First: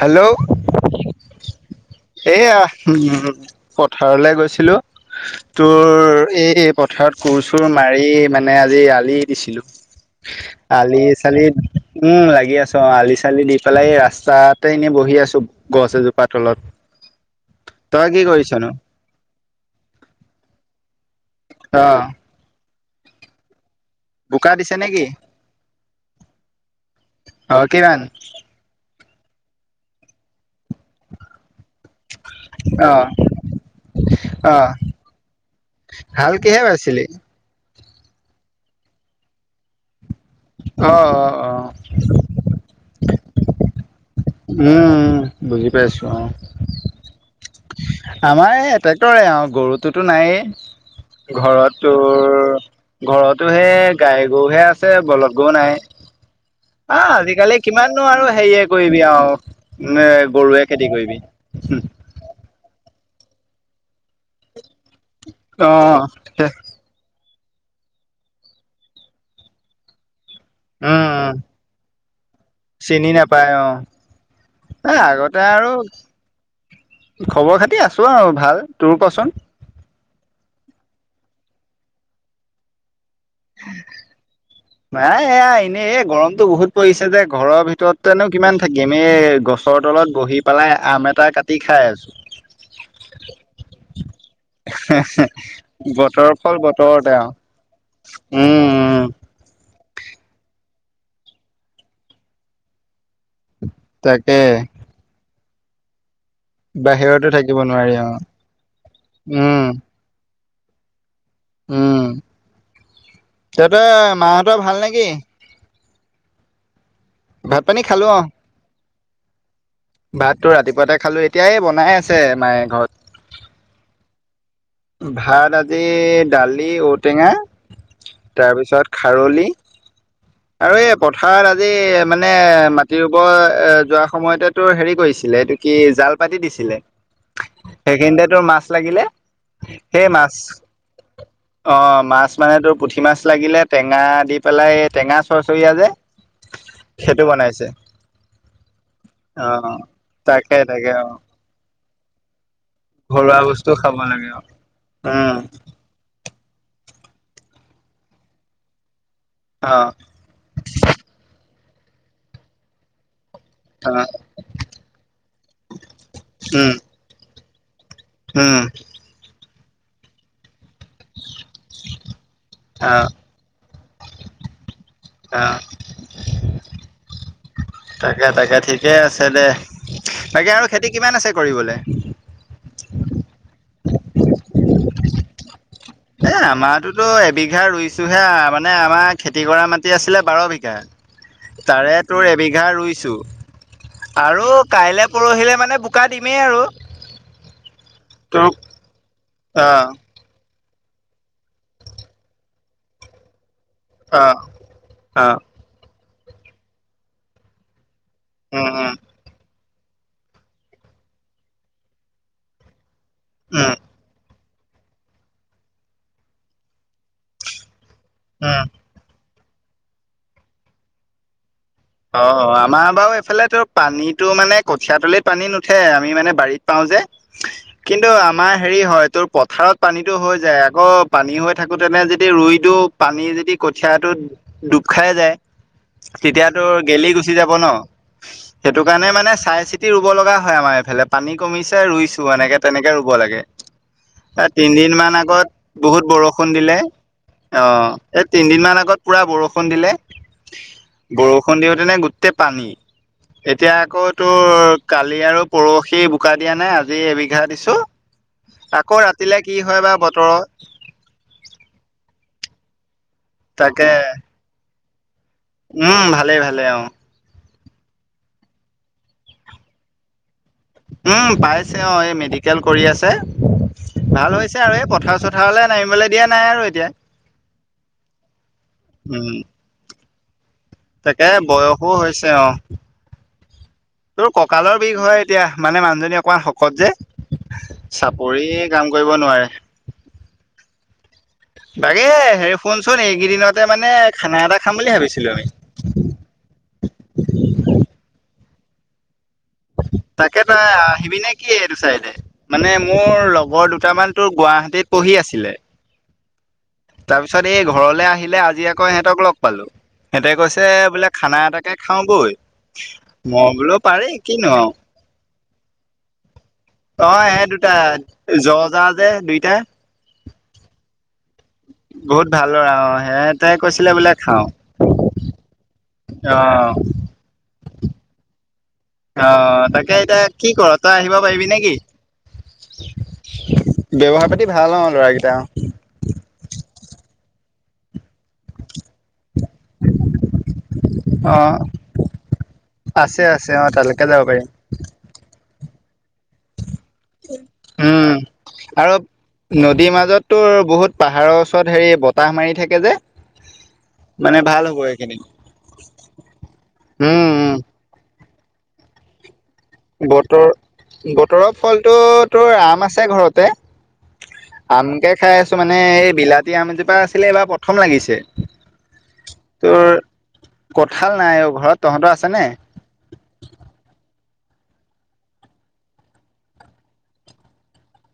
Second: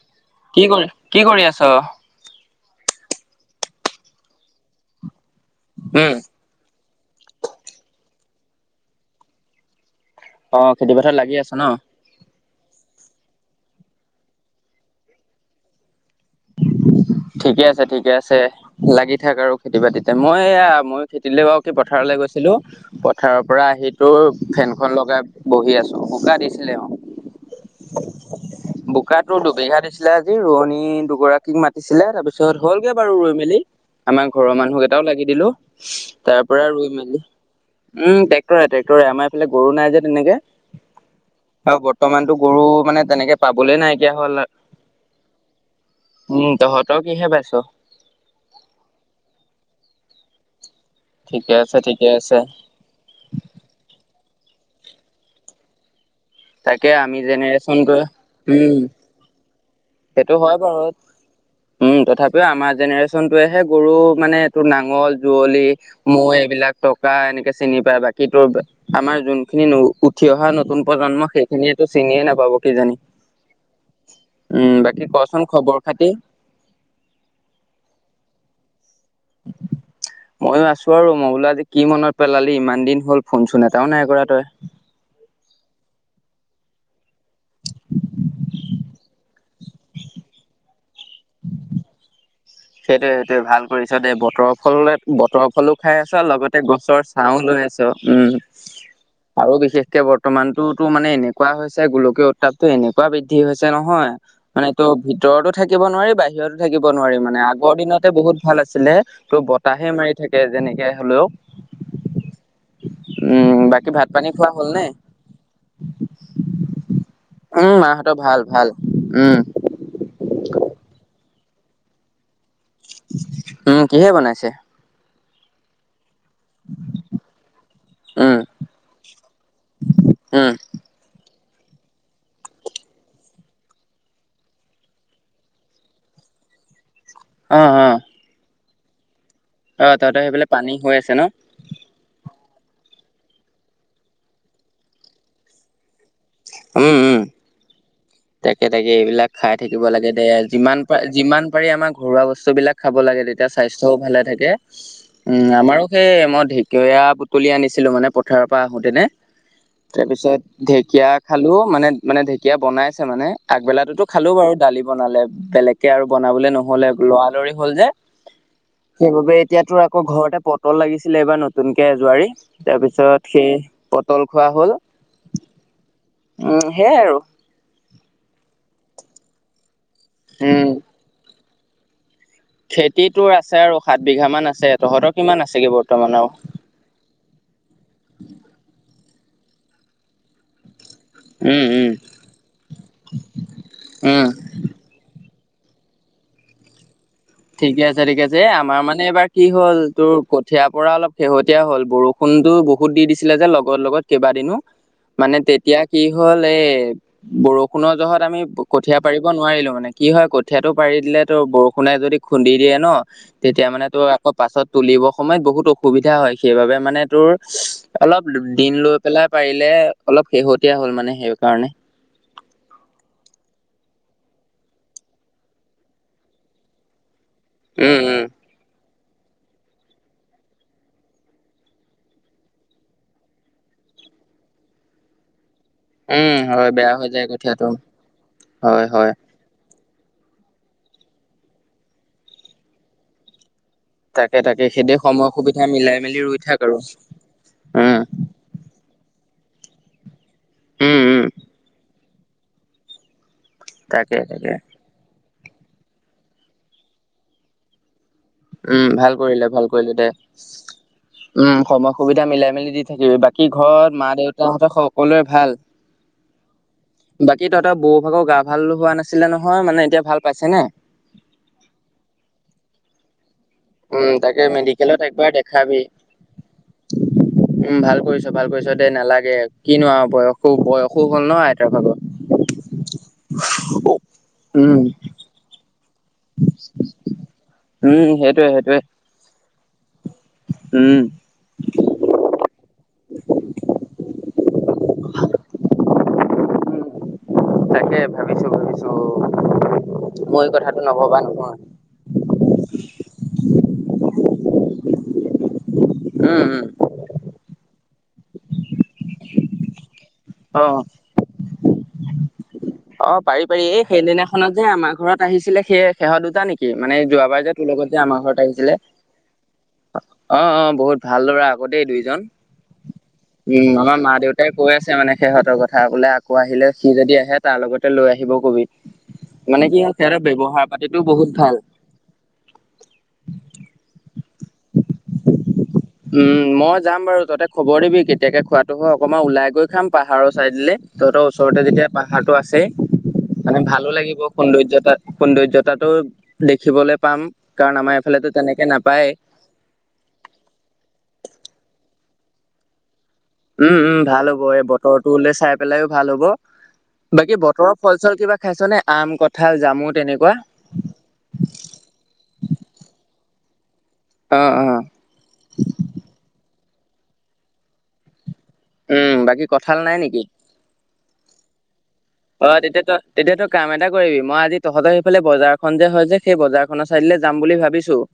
Hello. কি কৰি, কি কৰি আছ? এয়া উ পথাৰলে গৈছিলো তোৰ এই পথাৰত কোৰ চোৰ মাৰি মানে আজি আলি দিছিলো। অ খেতি আলি পথাৰত লাগি চালি আছ ন উম লাগি আছো অ', আলি চালি দি পেলাই এই ৰাস্তাতে এনেই বহি আছো গছ এজোপাৰ তলত ঠিকে আছে, তই ঠিকে কি আছে কৰিছনো লাগি থাক আৰু খেতি বাতিতে মইয়া মই থেতিলে বাও কি অ পথাৰলৈ গৈছিলোঁ পথাৰৰ পৰা আহি তোৰ বোকা দিছে ফেনখন নেকি লগাই বহি আছোঁ শুকাহ দিছিলে অ'। অ কিমান বোকা দুবিঘা দিছিলে আজি ৰোৱনী দুগৰাকীক মাতি দিছিলে তাৰ পিছত অ হ'লগে বাৰু ৰই মেলি আমাৰ ঘৰৰ অ মানুহকেইটাও লাগি দিলো হাল তাৰ কিহে পৰা ই বাইছিলি মেলি উম, ট্ৰেক্টৰে ট্ৰেক্টৰে আমাৰফাল গৰু নাই যে তেনেকে অ'। অ আৰু বৰ্তমানতো গৰু মানে তেনেকে পাবলে নাইকিয়া হল। উম, উম বুজি পাইছো অ'। উম তহঁতৰ কিহে বাইছ। আমাৰ ট্ৰেক্টৰে আৰু গৰুটোতো নাইে ঠিকে আছে ঘৰতো ঠিকে আছে ঘৰতো হে গাই গৰুহে আছে বলধ গৰু নাই। তাকে আহ আমি আজিকালি জেনেৰেশ্যনটোৱে কিমাননো আৰু হেৰিয়ে উম কৰিবি আৰু ন সেইটো হয় গৰুৱে বাৰু খেতি কৰিবি। উম তথাপিও আমাৰ জেনেৰেশচনটোৱেহে গৰু মানে এইটো নাঙল যুৱলি অ', মৈ এইবিলাক টকা এনেকে চিনি পায় বাকী তো আমাৰ যোনখিনি ন উঠি অহা ন নতুন প্ৰজন্ম সেইখিনিয়ো চিনিয়ে নাপাব কিজানি। সি নাপায় অ'। উম, এ বাকী আগতে কচোন আৰু খবৰ খাতি? খবৰ খাতি আছো আৰু ভাল। তোৰ কচোন? ময়ো আছো আৰু, মই বোলা আজি কি মনত পেলালি ইমান দিন হ'ল ফোনচোন এটাও নাই কৰা তই। নাই এয়া এনেই এই গৰমতটো বহুত পৰিছে যে ঘৰৰ ভিতৰতোনো কিমান থাকিম। এই গছ গছৰ তলত বহি পেলাই আম এটা কাটি খাই আছোঁ। সেইটোৱে সেইটোৱে ভাল কৰিছ দেই, বতৰৰ ফল বতৰ ফলো খাই আছ আৰু বতৰৰ ফল লগতে গছৰ বতৰতে ছাঁ আৰু লৈ আছ। ত উম। আৰু বিশেষকে বৰ্তমানতটোতো মানে এনেকুৱা হৈছে, গোলকীয় উত্তাপটো এনেকুৱ ৱা বৃদ্ধি হৈছে নহয়, তাকে মানে তোৰ ভিতৰতো থাকিব নোৱাৰি বাহিৰতো থাকিব নোৱাৰি। বাহিৰতো মানে থাকিব আগৰ নোৱাৰি অ', দিনতে বহুত ভাল আছিলে ত' উম, বতাহে মাৰি থাকে যেনেকে হলেওঁ উম, তহঁতে বাকী ভাত পানী খোৱা মাহঁতৰ হ'ল ভাল নে নেকি? ভাত উম পানী খালো মাহঁতৰ অ'। ভাল ভাল উম ভাতো ৰাতিপুৱাতে খালো, এতিয়াই বনাই আছে মায়ে ঘৰত। উম কিহে বনাইছে? ভাত আজি দালি, ঔটেঙা, তাৰপিছত খাৰলি অ'। আৰু এই পথাৰত আজি মানে মাটি ৰুবৰ যোৱাৰ সময়তেতোৰ হেৰি কৰিছিলে এইটো কি জাল পাতি দিছিলে। অ অ সেইখিনতে তোৰ মাছ লাগিলে, অ সেই তহঁতৰ মাছ সেইফালে পানী হৈ আছে ন অ' মাছ মানে তোৰ পুঠি মাছ লাগিলে, টেঙা দি পেলাই এই টেঙা চৰচৰীয়া উম যে উম সেইটো বনাইছে। তাকে তাকে এইবিলাক খাই অ', থাকিব লাগে দে, তাকে যিমান তাকে পাৰ অ', যিমান পাৰি আমাৰ ঘৰুৱা বস্তু বিলাক খাব লাগে ঘৰুৱা তেতিয়া বস্তু খাব স্বাস্থ্যও ভালে লাগে অ'। থাকে, উম আমাৰো হেই মই ঢেকীয়ায়া বুটলি আনিছিলো মানে পথাৰৰ পৰা আহোতেনে অ'। তাৰপিছত ঢেকীয়া খালো, মানে মানে ঢেকীয়া বনাইছে মানে অ আগবেলাতোটো খালো বাৰু দালি বনালে, বেলেগকে আৰু বনাবলে উম নহলে লৰালৰি হ'ল যে উম। সেইবাবে, এতিয়াতো আকৌ ঘৰতে পটল লাগিছিলে এইবাৰ নতুনকে এ জাৰি। অ তাৰপিছত সেই পটল খোৱা হ'ল অ' উম, সেইয়াই আৰু তাকে তাকে ঠিকে আছে দে। তাকে আৰু উম। খেতি কিমান আছে কৰিবলৈ? খেতিটোৰ আছে আৰু সাত বিঘা মান আছে, তহঁতৰ কিমান আছেগে বাৰু? এ আমাৰতোটো এবিঘা ৰুইছোহে, মানে আমাৰ খেতি কৰা মাটি আছিলে বাৰ বিঘা। উম, উম, তাৰে তোৰ এবিঘা ৰুইছোঁ উম। আৰু কাইলে পৰহিলে মানে বোকা দিমেই আৰু। ঠিকে আছে ঠিকে আছে। এ তোক আমাৰ মানে এইবাৰ কি অ হ'ল তোৰ ক ঠিয়া পৰা অলপ শেহতীয়া হ'ল, বৰষুণতো বহুত দি দিছিলে যে লগ গত লগত অ কেইবাদিনো অ মানে তেতিয়া কি হ'ল এই বৰষুণৰ জহত তাত আমি উম উম কঠীয়া পাৰিব নোৱাৰিলো, মানে কি হয় কঠীয়াটো পাৰি দিলে তো বৰষুণে যদি খুন্দি দিয়ে ন তেতিয়া উম মানে তোৰ আকৌ পাছত তুলিবৰ সময়ত বহুত অসুবিধা হয় সেইবাবে মানে তোৰ অলপ উম দিন লৈ পেলাই পাৰিলে অলপ শেহতীয়া হ'ল মানে সেই কাৰণে। অ' আমাৰ বাৰু এইফালে তো পানীটো মানে কঠিয়াতলিত পানী নুঠে আমি মানে বাৰীত পাৰো যে। উম কিন্তু উম আ মাৰ হেৰি হয় তোৰ পথাৰত পানীতটো হৈ যায়, আকৌ পানী হৈ থাকোতেনে যদি ৰুই দিওঁ পানী যদি কঠীয়াটো ডুব খাই যায় তেতিয়া উম। হয় বেয়া গেলি হৈ যায় গুচি যাব ন, কঠীয়াটো সেইটো হয় কাৰণে হয় মানে চাই চিত ৰুব লগা হয় আমাৰ এইফালে পানী কমিছে ৰুইছো এনেকে তেনেকে ৰুব লাগে। তাকে তাকে সেইদে তিনিদিন মান সময় আগত সুবিধা মিলাই বহুত মেলি ৰুই বৰষুণ থাক দিলে আৰু অ', উম এই তিনিদিন মান আগত পুৰা বৰষুণ দিলে উম উম বৰষুণ দিওঁতেনে গোটেই পানী এতিয়া আকৌ তাকে তাকে তোৰ কালি আৰু পৰহি বোকা দিয়া নাই আজি এবিঘা দিছো উম আকৌ ভাল ৰাতিলে কৰিলে কি ভাল হয় কৰিলে বা দে বতৰত উম সময় সুবিধা মিলাই মেলি দি থাকিবি বাকী কি ঘৰত তাকে মা দেউতাহঁতে সকলোৰে ভাল উম ভালে ভালে অ বাকী তহঁৰ বৌ ভাগৰ গা ভাল হোৱা নাছিলে নহয় মানে এতিয়া ভাল পাইছে নে উম পাইছে অ', এই মেডিকেল কৰি আছে উম ভাল তাকে হৈছে আৰু এই মেডিকেলত পথাৰ একবাৰ চথাৰলৈ দেখাবি নামিবলৈ দিয়া নাই আৰু এতিয়া উম ভাল কৰিছ ভাল কৰিছ দে উম নালাগে কিনোৱা বয়সো বয়স তাকে বয়সো হৈছে অ'। [inaudible] তোৰ কঁকালৰ উম বিষ হয় এতিয়া মানে মানুহজনী অকমান শকত যে, উম চাপৰি সেইটোৱে সেইটোৱে কাম কৰিব নোৱাৰে। উম। বাগে হে শুনচোন এইকেইদিনতে মানে খানা এটা খাম বুলি ভাবিছিলো আমি। তাকে ভাবিছো ভাবিছো। তাকে মই তই কথাটো আহিবি নভবা নে কি নহয় এইটো চাইডে? মানে মোৰ লগৰ দুটামান তোৰ গুৱাহাটীত পঢ়ি আছিলে। উম, উম। তাৰ পিছত এই ঘৰলে আহিলে আজি আকৌ সিহঁতক লগ পালো, সিহঁতে অ কৈছে অ বোলে খানা এটাকে খাও বৈ। অ' পাৰি মই পাৰি বোলো এই সেইদিনাখনত কিনো যে আৰু আমাৰ ঘৰত আহিছিলে সেই সেহত দুটা নেকি? কি মানে অ যোৱাবাৰ সে যে তোৰ দুটা লগত যে আমাৰ ঘৰত জ আহিছিলে? জা যে দুইটা অ', অ' বহুত ভাল লৰা আকৌ দেই দুইজন। বহুত ভাল ল'ৰা অ সিহঁতে উম কৈছিলে আমাৰ মা বোলে খাওঁ দেউতাই কৈ আছে মানে সিহঁতৰ কথা বোলে আকৌ অ আহিলে সি যদি আহে তাৰ লগতে লৈ আহিব কবি মানে অ' কি হয় তাকে এতিয়া সিহঁতৰ কি ব্যৱহাৰ কৰ তই পাতিটো আহিব বহুত পাৰিবি ভাল নেকি? ব্যৱহাৰ পাতি ভাল অ' ল'ৰাকৰাকেইটা উম, মই যাম বাৰু, তহতে খবৰ দিবি কেতিয়াকে খোৱাটো হয় অকমান ওলাই গৈ খাম পাহাৰৰ চাইদ দিল তহঁতৰ অ ওচৰতে যেতিয়া পাহ ভালটো আছে আছে আছে মানে অ ভালো তালৈকে লাগিব যাব পাৰিম সৌন্দৰ্যতা সৌন্দৰ্যতাটো দেখিবলৈ পাম কাৰণ আমাৰ উম এইফালে টো তেনেকে আৰু নাপায়ে। নদীৰ মাজততো বহুত পাহাৰৰ ওচৰত হেৰি বতাহ মাৰি থাকে যে। উম, উম, ভাল হ'ব এই বতৰটো চাই পেলাইও ভাল হ'ব। উম বাকী উম বতৰ ফল চল কিবা খাইছ নে আম ক ঠাল যামুন বতৰ বতৰৰ ফলটো তোৰ আম আছে ঘৰতে। অ', অ'। আমকে খাই আছো মানে এই বিলাতী আমজোপা আছিলে এইবাৰ প্ৰথম লাগিছে। উম, বাকী কঁঠাল তোৰ নাই নেকি? কঁঠাল নাই অ' ঘৰত। তহঁতৰ আছে? নে হয় তেতিয়া তই তেতিয়াতো কাম এটা কৰিবি মই আজি তহঁতৰ সিফালে বজাৰখন যে হয় যে সেই বজাৰখনৰ চাইডেলে যাম বুলি ভাবিছো।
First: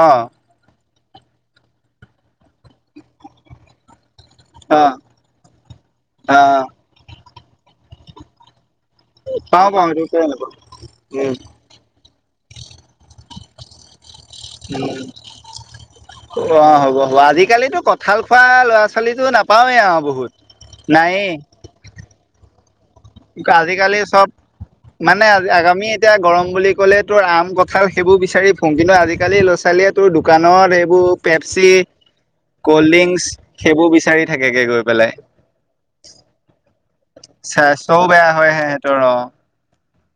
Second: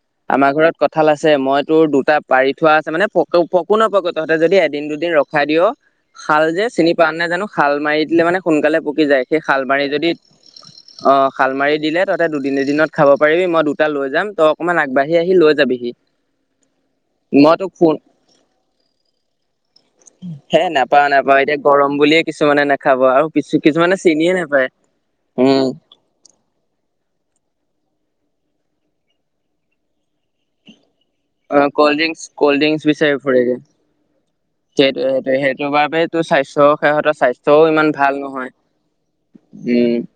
অ'। আমাৰ ঘৰত কঁঠাল আছে মই তোৰ দুটা পাৰি থোৱা আছে মানে ফক ফকো নপকে তহঁতে যদি অ এদিন দুদিন ৰখাই দিয় অ শাল যে চিনি পোৱা নাই জানো শাল মাৰি দিলে মানে সোনকালে পকি যায় সেই পাও পাও শালমাৰি এইটো যদি কিয় নাপাওঁ অ' উম শালমাৰি দিলে তহতে দুদিন এদিনত খাব পাৰিবি, মই দুটা লৈ যাম তই অকমান উম', আগবাঢ়ি আহি লৈ যাবিহি অহ', হ'ব-হ'ব মই তোক আজিকালিটো ফোন কঁঠাল খোৱা ল'ৰা-ছোৱালীতো নাপাওঁৱে আৰু। বহুত হে নাপাওঁ নায়েই নাপাওঁ, এতিয়া গৰম বুলিয়ে কিছুমানে নাখাব আৰু কিছু কিছুমানে আজিকালি চব চিনিয়ে নাপায় মানে উম আগামী এতিয়া গৰম বুলি ক'লে তোৰ আম কঁঠাল সেইবোৰ বিচাৰি ফুৰোঁ কিন্তু আজিকালি ল'ৰা-ছোৱালীয়ে তোৰ দোকানত এইবোৰ পেপচি অহ, কল্ড কল্ডড্ৰিংকছ-কল্ডড্ৰিংকছ বিচাৰি ড্ৰিংকচ ফুৰেগে, সেইবোৰ বিচাৰি থাকেগে গৈ পেলাই সেইটোৱে-সেইটোৱে সেইটো বাবে টো স্বাস্থ্য, সিহঁতৰ স্বাস্থ্যও ইমান ভাল বেয়া নহয়। হয় সিহঁতৰ অ উম,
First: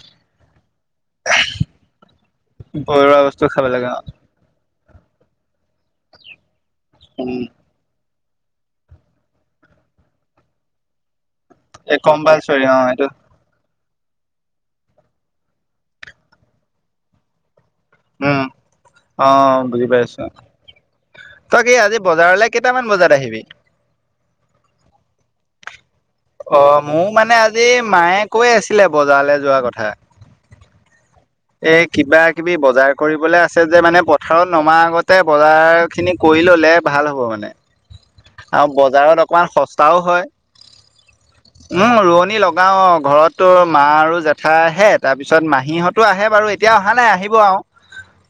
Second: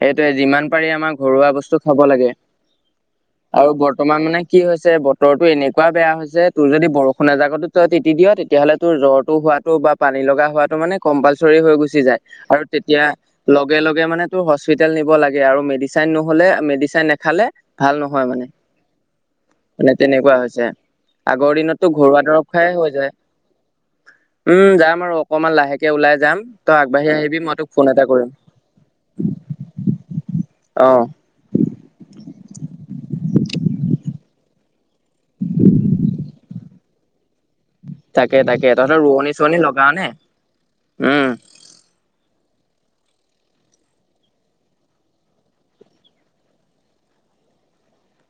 সেইটোৱে যিমান পাৰি আমাৰ ঘৰুৱা বস্তু খাব লাগে। ঘৰুৱা বস্তু খাব আৰু লাগে অ বৰ্তমান মানে কি হৈছে বতৰটো এনেকুৱা বেয়া হৈছে তোৰ যদি বৰষুণ উম এজাকতো তই তিতি দিয়, তেতিয়াহ'লে তোৰ জ্বৰটো হোৱাটো বা পানী লগাহুৱাটো মানে কম্পালচৰি হৈ এই গুচি যায় আৰু কম্পালচৰি অ তেতিয়া এইটো লগে লগে মানে তোৰ হস্পিতেল নিব লাগে আৰু মেডিচাইন নহ'লে মেডিচাইন নেখালে ভাল নহয় মানে। অহ। মানে তেনেকুৱা হৈছে। আগৰ দিনতটো আজি ঘৰুৱা দৰৱ বজাৰলৈ খাইয়ে কেইটামান হৈ যায়। বজাত আহিবি উম, যাম আৰু অকনমান লাহেকে ওলাই যাম অ তই মোৰ আগবাঢ়ি মানে আহিবি মই আজি তোক ফোন এটা মায়ে কৰিম। কৈ আছিলে বজাৰলৈ যোৱা অহ। এ কিবা-কিবি বজাৰ কৰিবলৈ আছে যে মানে পথাৰত নমা আগত আগতে বজাৰখিনি কৰি ল'লে ভাল হ'ব মানে। তাকে আৰু তাকে তহঁতৰ বজাৰত ৰোৱনী অকণমান চোৱনী লগাও সস্তাও নে হয়। উম উম, ৰোৱনী লগাও অহ'। ঘৰতটো মা আৰু জেঠাইহে তাৰপিছত মাহীহঁত তো আহে বাৰু এতিয়া অহা নাই আহিব আৰু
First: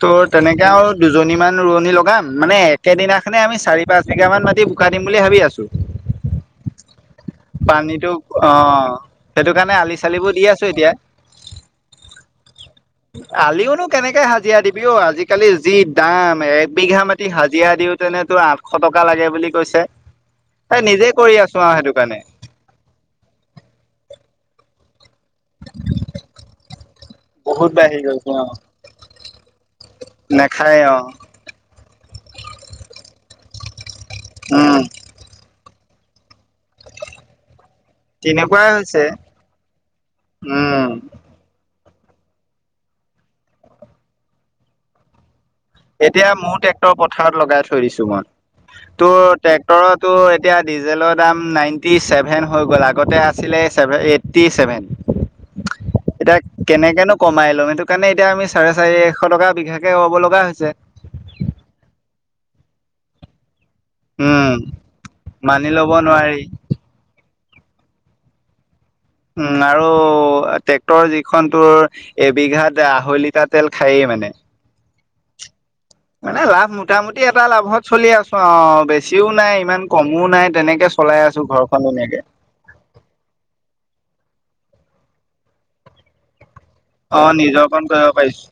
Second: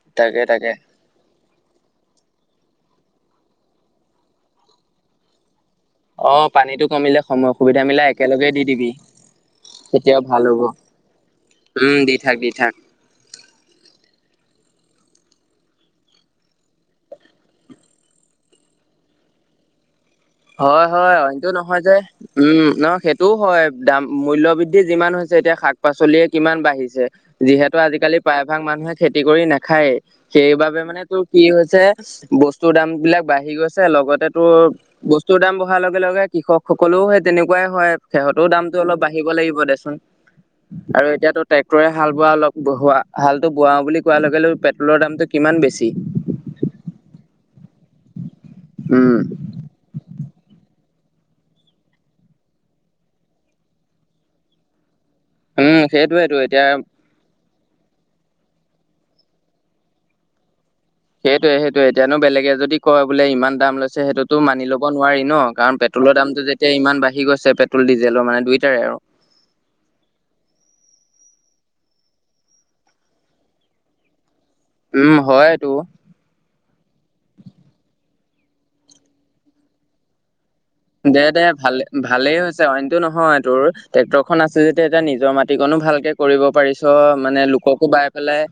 ত' তাকে তেনেকে তাকে আৰু দুজনী মান ৰোৱনী লগাম, মানে একেদিনাখনে আমি চাৰি পাঁচ বিঘা মান মাটি বোকা দিম বুলি ভাবি আছোঁ। অহ, পানীটো কমিলে সময় সুবিধা মিলাই পানীটো একেলগে অ দি দিবি। সেইটো কাৰণে তেতিয়াও আলি-চালিবোৰ ভাল দি হ'ব আছোঁ এতিয়া। উম, দি থাক দি থাক। আলিওনো কেনেকে হাজিৰা দিবি অহ, আজিকালি যি দাম একবিঘা মাটি হাজিৰা দিওঁ তেনেতো আঠশ টকা লাগে বুলি কৈছে। হয় এই নিজে হয় কৰি অইনটো আছোঁ আৰু নহয় যে সেইটো কাৰণে। উম, ন' সেইটোও হয় দাম মূল্য বৃদ্ধি যিমান হৈছে এতিয়া শাক-পাচলিয়ে কিমান বাঢ়িছে বহুত যিহেতু বাঢ়ি আজিকালি প্ৰায়ভাগ মানুহে খেতি কৰি নাখায়েই। নেখায়ে সেইবাবে মানে অহ। তোৰ কি হৈছে বস্তুৰ দাম বিলাক বাঢ়ি গৈছে লগতে তোৰ উম বস্তু বহাৰ লগে লগে কৃষকসকলেও সেই তেনেকুৱাই হয়। সেহঁতৰো তেনেকুৱাই দামটো অলপ হৈছে বাঢ়িব লাগিব দেচোন উম আৰু এতিয়াতো ট্ৰেক্টৰে হাল বোৱা অলপ হোৱা বোৱা, হালটো বোৱাও বুলি কোৱাৰ লগে লগে পেট্ৰলৰ দামটো কিমান বেছি। এতিয়া মোৰ ট্ৰেক্টৰ পথাৰত লগাই থৈ দিছোঁ মই। তো উম। ট্ৰেক্টৰতো এতিয়া ডিজেলৰ দাম নাইণ্টি ছেভেন হৈ গ'ল আগতে আছিলে ছেভ এইট এইটি ছেভেন উম সেইটোয়েতো এতিয়া কেনেকেনো কমাই ল'ম, সেইটো কাৰণে এতিয়া আমি চাৰে চাৰিশ টকা বিঘাকে ল'ব লগা হৈছে। সেইটৱে-সেইটোৱে এতিয়ানো বেলেগে যদি কয় বোলে ইমান দাম লৈছে সেইটোতো উম মানি ল'ব নোৱাৰি ন' মানি কাৰণ ল'ব পেট্ৰলৰ নোৱাৰি দামটো যে এতিয়া ইমান বাঢ়ি গৈছে পেট্ৰল ডিজেলৰ মানে দুইটাৰে আৰু। উম, আৰু ট্ৰেক্টৰযিখন তোৰ এবিঘাত আহৈলিতাৰ তেল খায়েই মানে। উম, হয় এইটো। মানে লাভ মোটামুটি এটা লাভত চলি আছোঁ আও, বেছিও নাই ইমান কমো নাই তেনেকে দে চলাই দে আছোঁ ঘৰখন ভালে এনেকে। ভালেই হৈছে অইনটো নহয় তোৰ টেক্টৰখন আছে যেতিয়া, এতিয়া নিজৰ মাটিকনো ভালকে কৰিব পাৰিছ অ মানে নিজৰকণ লোককো বাই কৰিব পেলাই পাৰিছো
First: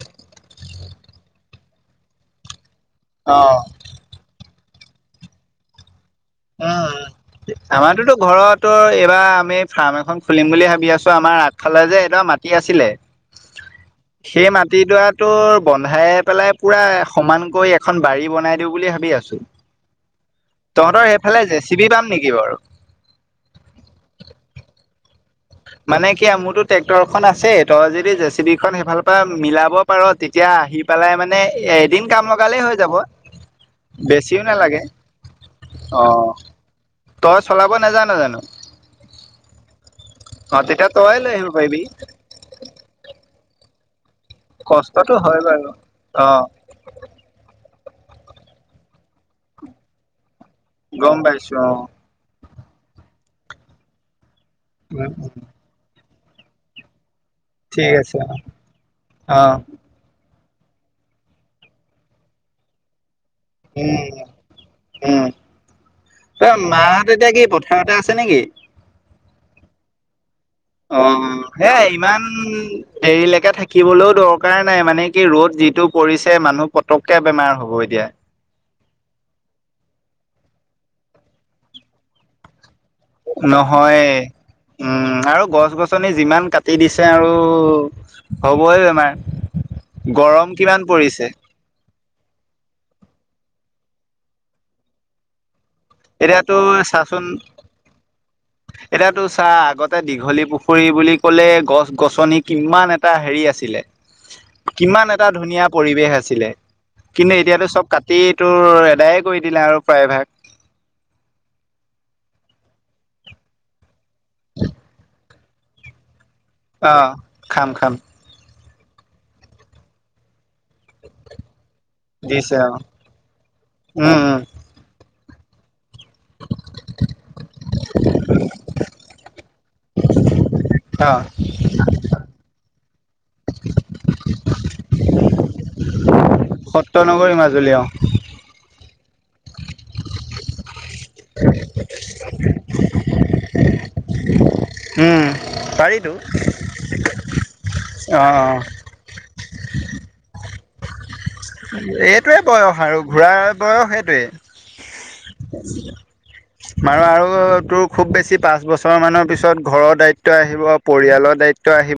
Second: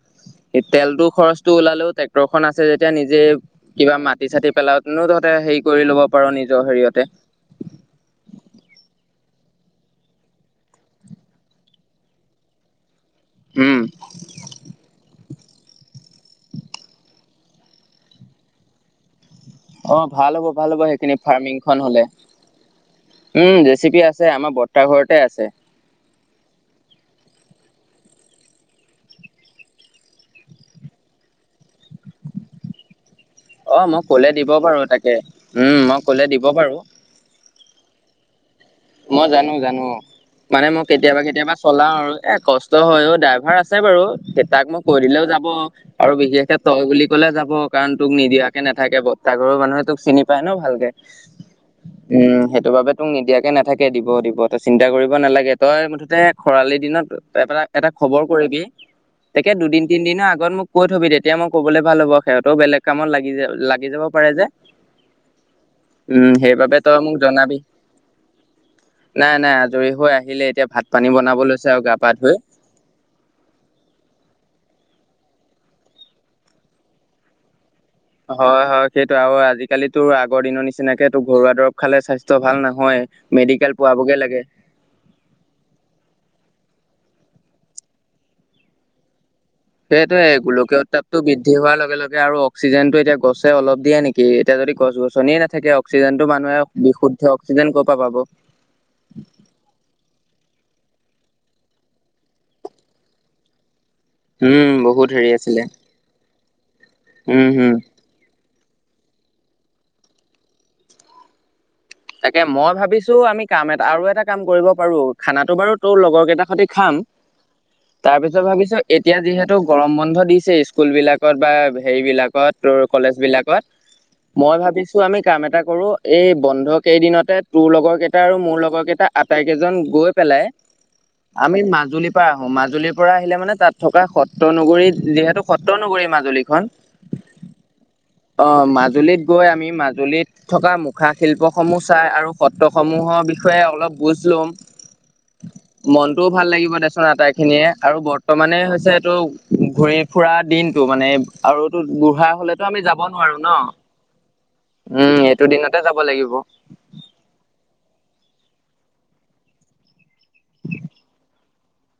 তেলতো খৰচটো ওলালেও টেক টেক্টৰখন আছে যেতিয়া নিজে অ কিবা মাটি-চাতি পেলাওতেনো তহঁতে হেৰি কৰি ল'ব পাৰো নিজৰ হেৰিয়তে। আমাৰতোটো ঘৰতো এইবাৰ আমি ফাৰ্ম এখন খুলিম বুলি ভাবি আছো আমাৰ আগ ফালে যে এডৰ মাটি আছিলে উম। সেই মাটিডৰাটো বন্ধাই পেলাই পুৰা সমানকৈ এখন বাৰী বনাই দিওঁ বুলি ভাবি আছো। অ', ভাল হ'ব, ভাল হ'ব তহঁতৰ সেইখিনি সেইফালে জে চি ফাৰ্মিংখন বি হলে। পাম নেকি বাৰু উম, জেচিপি আছে আমাৰ বৰ্ত্তা ঘৰতে আছে। মানে কি মোৰতো ট্ৰেক্টৰখন আছেই তই যদি জেচিবিখন সেইফালৰ পৰা মিলাব পাৰো, তেতিয়া আহি পেলাই মানে এদিন কাম লগালেই হৈ যাব। অ, মই কলে বেছিও দিব নালাগে বাৰু তাকে, উম অ মই কলে দিব বাৰু। তই চলাব নেজানো জানো? মই জানো-জানো, অ মানে মই তেতিয়া তই লৈ আহিব কেতিয়াবা-কেতিয়াবা পাৰিবি চলাও আৰু। এ কষ্ট হয় অ ড্ৰাইভাৰ আছে বাৰু, তাক মই কৈ কষ্টটো দিলেও হয় যাব বাৰু আৰু অ বিশেষকে তই বুলি ক'লে যাব কাৰণ তোক নিদিয়াকে নাথাকে তাৰ ঘৰৰ মানুহে তোক চিনি পায় ন ভাল কে, গম পাইছো উম, সেইটোবাবে তোক নিদিয়াকে নাথাকে দিব-দিব, তই চিন্তা কৰিব অ নালাগে। তই মুঠতে খৰালি দিনত এটা-এটা ঠিক আছে খবৰ কৰিবি, অ তাকে দুদিন তিনদিনৰ আগত মোক কৈ থবি তেতিয়া মই ক'বলৈ ভাল হ'ব সিহঁতেও বেলেগ কামত লাগি যায়। লাগি যাব উম পাৰে যে। উম উম, ত সেইবাবে তই মাহত মোক এতিয়া কি জনাবি। পথাৰতে আছে নেকি নাই-নাই আজৰি হৈ আহিলে, এতিয়া ভাত পানী বনাব লৈছে আৰু গা-পা ধুই। দেৰিলেকে থাকিবলৈও দৰকাৰ নাই মানে কি ৰ'দ যিটো পৰিছে মানুহ পটককে বেমাৰ হ'ব এতিয়া। হয়, হয়, সেইটো আৰু আজিকালিতো আগৰ দিনৰ নিচিনাকেতো ঘৰুৱা দৰব খালে স্বাস্থ্য ভাল নহয়। মেডিকেল নহয়। পোৱাবগে লাগে উম আৰু গছ-গছনি যিমান কাটি দিছে আৰু হবই বেমাৰ। সেইটোৱে গৰম গোলকীয় কিমান উত্তাপটো পৰিছে। বৃদ্ধি হোৱাৰ লগে-লগে আৰু অক্সিজেনটো এতিয়া গছে অলপ দিয়ে নেকি, এতিয়া যদি গছ-গছনিয়ে নাথাকে অক্সিজেনটো এতিয়াতো মানুহে চাচোন বিশুদ্ধ অক্সিজেন ক'ৰ পৰা পাব। এতিয়াতো চা আগতে দীঘলী পুখুৰী বুলি কলে গছ-গছনি কিমান এটা হেৰি আছিলে। উম কিমান বহুত এটা হেৰি আছিলে ধুনীয়া পৰিৱেশ আছিলে। কিন্তু উম এতিয়াতো হম চব কাটি তোৰ এধায়ে কৰি দিলে আৰু প্ৰায়ভাগ। তাকে মই ভাবিছো আমি কাম এটা আৰু এটা কাম কৰিব পাৰো খানাটো বাৰু তোৰ লগৰ কেইটাৰ সৈতে অ খাম, খাম খাম তাৰপিছত ভাবিছো এতিয়া যিহেতু গৰম বন্ধ দিছে স্কুল বিলাকত বা হেৰি বিলাকত দিছে অ টোৰ কলেজ বিলাকত, উম উম মই ভাবিছো আমি কাম এটা কৰো এই বন্ধ কেইদিনতে তোৰ লগৰ কেইটা আৰু মোৰ লগৰ কেইটা আটাইকেইজন গৈ পেলাই [inaudible] আমি মাজুলীৰ পৰা আহোঁ, মাজুলীৰ পৰা আহিলে মানে তাত থকা সত্ৰ নগৰী যিহেতু সত্ৰনগৰী মাজুলী। সত্ৰ নগৰী মাজুলী অ। অ, মাজুলীত গৈ আমি মাজুলীত থকা মুখা শিল্প চাই আৰু সত্ৰসমূহৰ বিষয়ে অলপ বুজ ল'ম। উম মনটোও ভাল লাগিব দেচোন আটাই খিনিয়ে আৰু অ অ বৰ্তমানে হৈছে এইটো ঘূৰি-ফুৰা দিনতটো মানে আৰু তু বুঢ়া এইটোৱে হলেতো বয়স আমি যাব আৰু নোৱাৰো ন। ঘূৰাৰ বয়স সেইটোৱে উম, এইটো দিনতে যাব লাগিব। মাৰো আৰু তোৰ খুব বেছি পাঁচ বছৰ মানৰ পিছত ঘৰৰ দায়িত ত' আহিব পৰিয়ালৰ দায়িত্ব আহিব।